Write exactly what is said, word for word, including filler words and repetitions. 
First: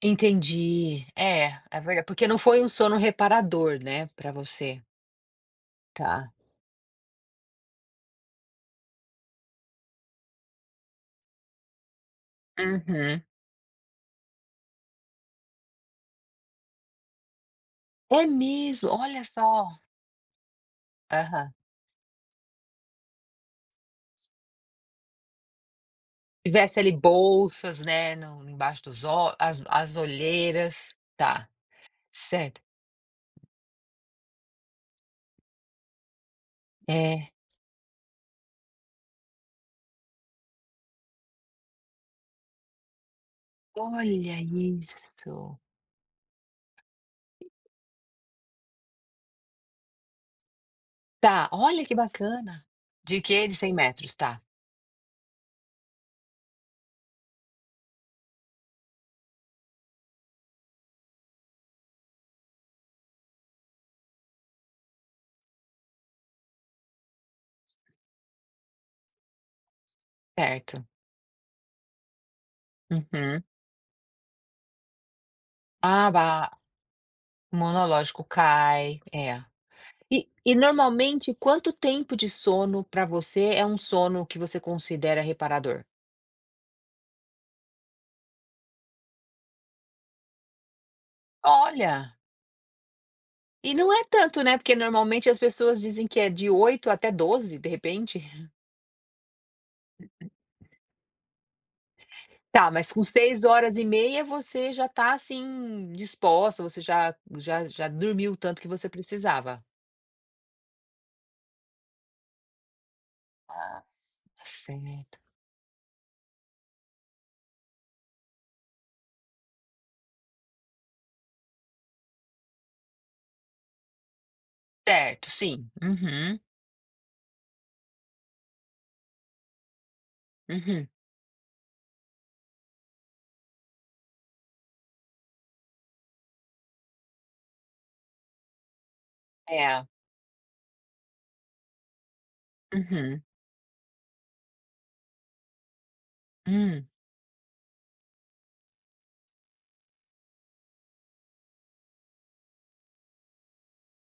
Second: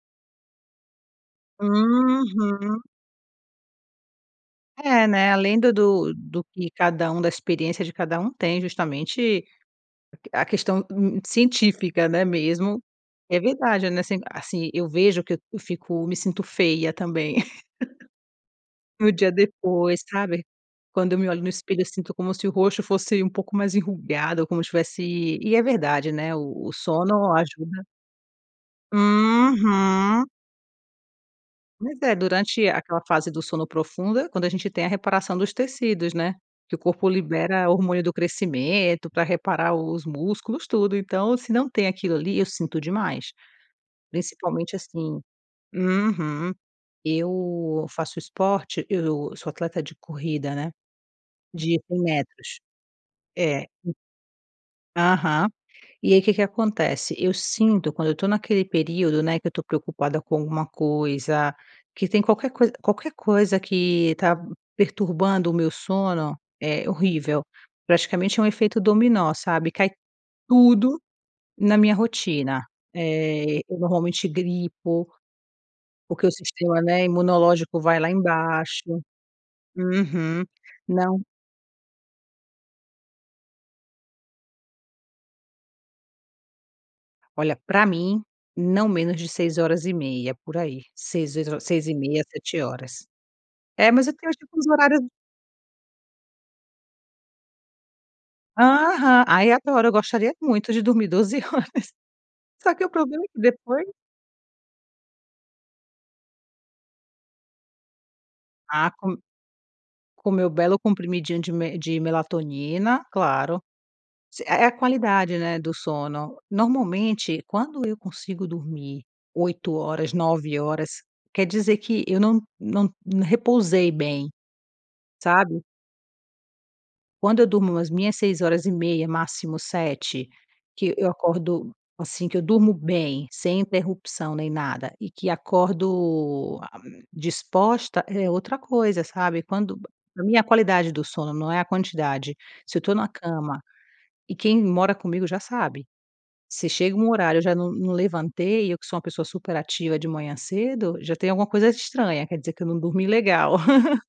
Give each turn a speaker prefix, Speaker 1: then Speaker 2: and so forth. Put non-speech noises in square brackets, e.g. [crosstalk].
Speaker 1: Entendi, eh, é verdade, porque não foi um
Speaker 2: Uhum.
Speaker 1: sono reparador, né, para você.
Speaker 2: É, né, além da do
Speaker 1: Tá.
Speaker 2: do que cada um da experiência de cada um tem justamente, a que a questão n científica, né, mesmo,
Speaker 1: Uhum.
Speaker 2: é verdade, né, assim assim, eu vejo que eu fico me sinto feia também,
Speaker 1: É
Speaker 2: [giggles]
Speaker 1: mesmo,
Speaker 2: no
Speaker 1: olha
Speaker 2: dia
Speaker 1: só.
Speaker 2: depois, sabe, quando eu me olho no
Speaker 1: Aham.
Speaker 2: espelho, eu sinto como se o rosto fosse um pouco mais enrugada como se tivesse e é verdade, né, o o
Speaker 1: Tivesse ali
Speaker 2: sono
Speaker 1: bolsas,
Speaker 2: ajuda.
Speaker 1: né, no em embaixo dos olh as as
Speaker 2: Uhum.
Speaker 1: olheiras, tá,
Speaker 2: Mas é
Speaker 1: certo.
Speaker 2: durante aquela fase do sono profunda quando a gente tem a reparação dos tecidos, né, que o corpo
Speaker 1: É.
Speaker 2: libera hormônio do crescimento pra reparar os músculos tudo, então se não tem aquilo ali eu sinto demais,
Speaker 1: Olha
Speaker 2: principalmente assim
Speaker 1: isso.
Speaker 2: uhum, eu faço esporte, eu sou atleta de corrida, né,
Speaker 1: Tá,
Speaker 2: de
Speaker 1: olha que
Speaker 2: cem metros,
Speaker 1: bacana, de quê? De
Speaker 2: é.
Speaker 1: cem metros, tá.
Speaker 2: Aham, e aí que que acontece, eu sinto quando eu estou naquele período, né, que eu estou preocupada com alguma coisa, que tem qualquer coisa qualquer coisa que tá perturbando o meu sono, é horrível, praticamente é um efeito dominó, sabe, cai
Speaker 1: Certo.
Speaker 2: tudo na minha rotina,
Speaker 1: Uhum.
Speaker 2: eh, eu normalmente gripo,
Speaker 1: Ah
Speaker 2: porque o
Speaker 1: ba
Speaker 2: sistema, né, imunológico vai lá
Speaker 1: monológico
Speaker 2: embaixo,
Speaker 1: cai, é! E
Speaker 2: uhum,
Speaker 1: e
Speaker 2: não
Speaker 1: normalmente quanto tempo de sono para você é um sono que você considera reparador?
Speaker 2: Olha, para mim não menos de seis horas e meia por aí, seis, seis e
Speaker 1: Olha.
Speaker 2: meia, sete horas,
Speaker 1: E
Speaker 2: é,
Speaker 1: não é
Speaker 2: mas eu tenho
Speaker 1: tanto, né,
Speaker 2: tipo uns
Speaker 1: porque
Speaker 2: horários
Speaker 1: normalmente as pessoas dizem que é de oito até doze, de repente.
Speaker 2: Aham, aí eu adoro, eu gostaria muito
Speaker 1: [unintelligible]
Speaker 2: de dormir doze horas,
Speaker 1: Tá,
Speaker 2: só que o
Speaker 1: mas com
Speaker 2: problema é que
Speaker 1: seis horas e
Speaker 2: depois
Speaker 1: meia você já tá, assim, disposta, você já já já dormiu o tanto que você
Speaker 2: Ah, com
Speaker 1: precisava.
Speaker 2: com meu belo comprimidinho de me de melatonina, claro, é é a
Speaker 1: Certo.
Speaker 2: qualidade, né, do sono, normalmente quando eu consigo dormir oito horas, nove horas quer dizer que eu não não repousei bem,
Speaker 1: Certo,
Speaker 2: sabe.
Speaker 1: sim, uhum.
Speaker 2: Quando eu durmo as minhas seis horas e meia máximo sete,
Speaker 1: Uhum.
Speaker 2: que eu acordo assim, que eu durmo bem, sem interrupção nem nada e que acordo disposta é outra coisa sabe, quando
Speaker 1: É.
Speaker 2: a minha qualidade do sono não é a quantidade, se eu estou em uma
Speaker 1: Uhum.
Speaker 2: cama, e quem mora comigo já sabe, se
Speaker 1: Hum.
Speaker 2: chega um horário eu já não não levantei, eu que sou uma pessoa super ativa de manhã cedo, já tem alguma coisa estranha, quer dizer que eu não dormi legal. [chuckles]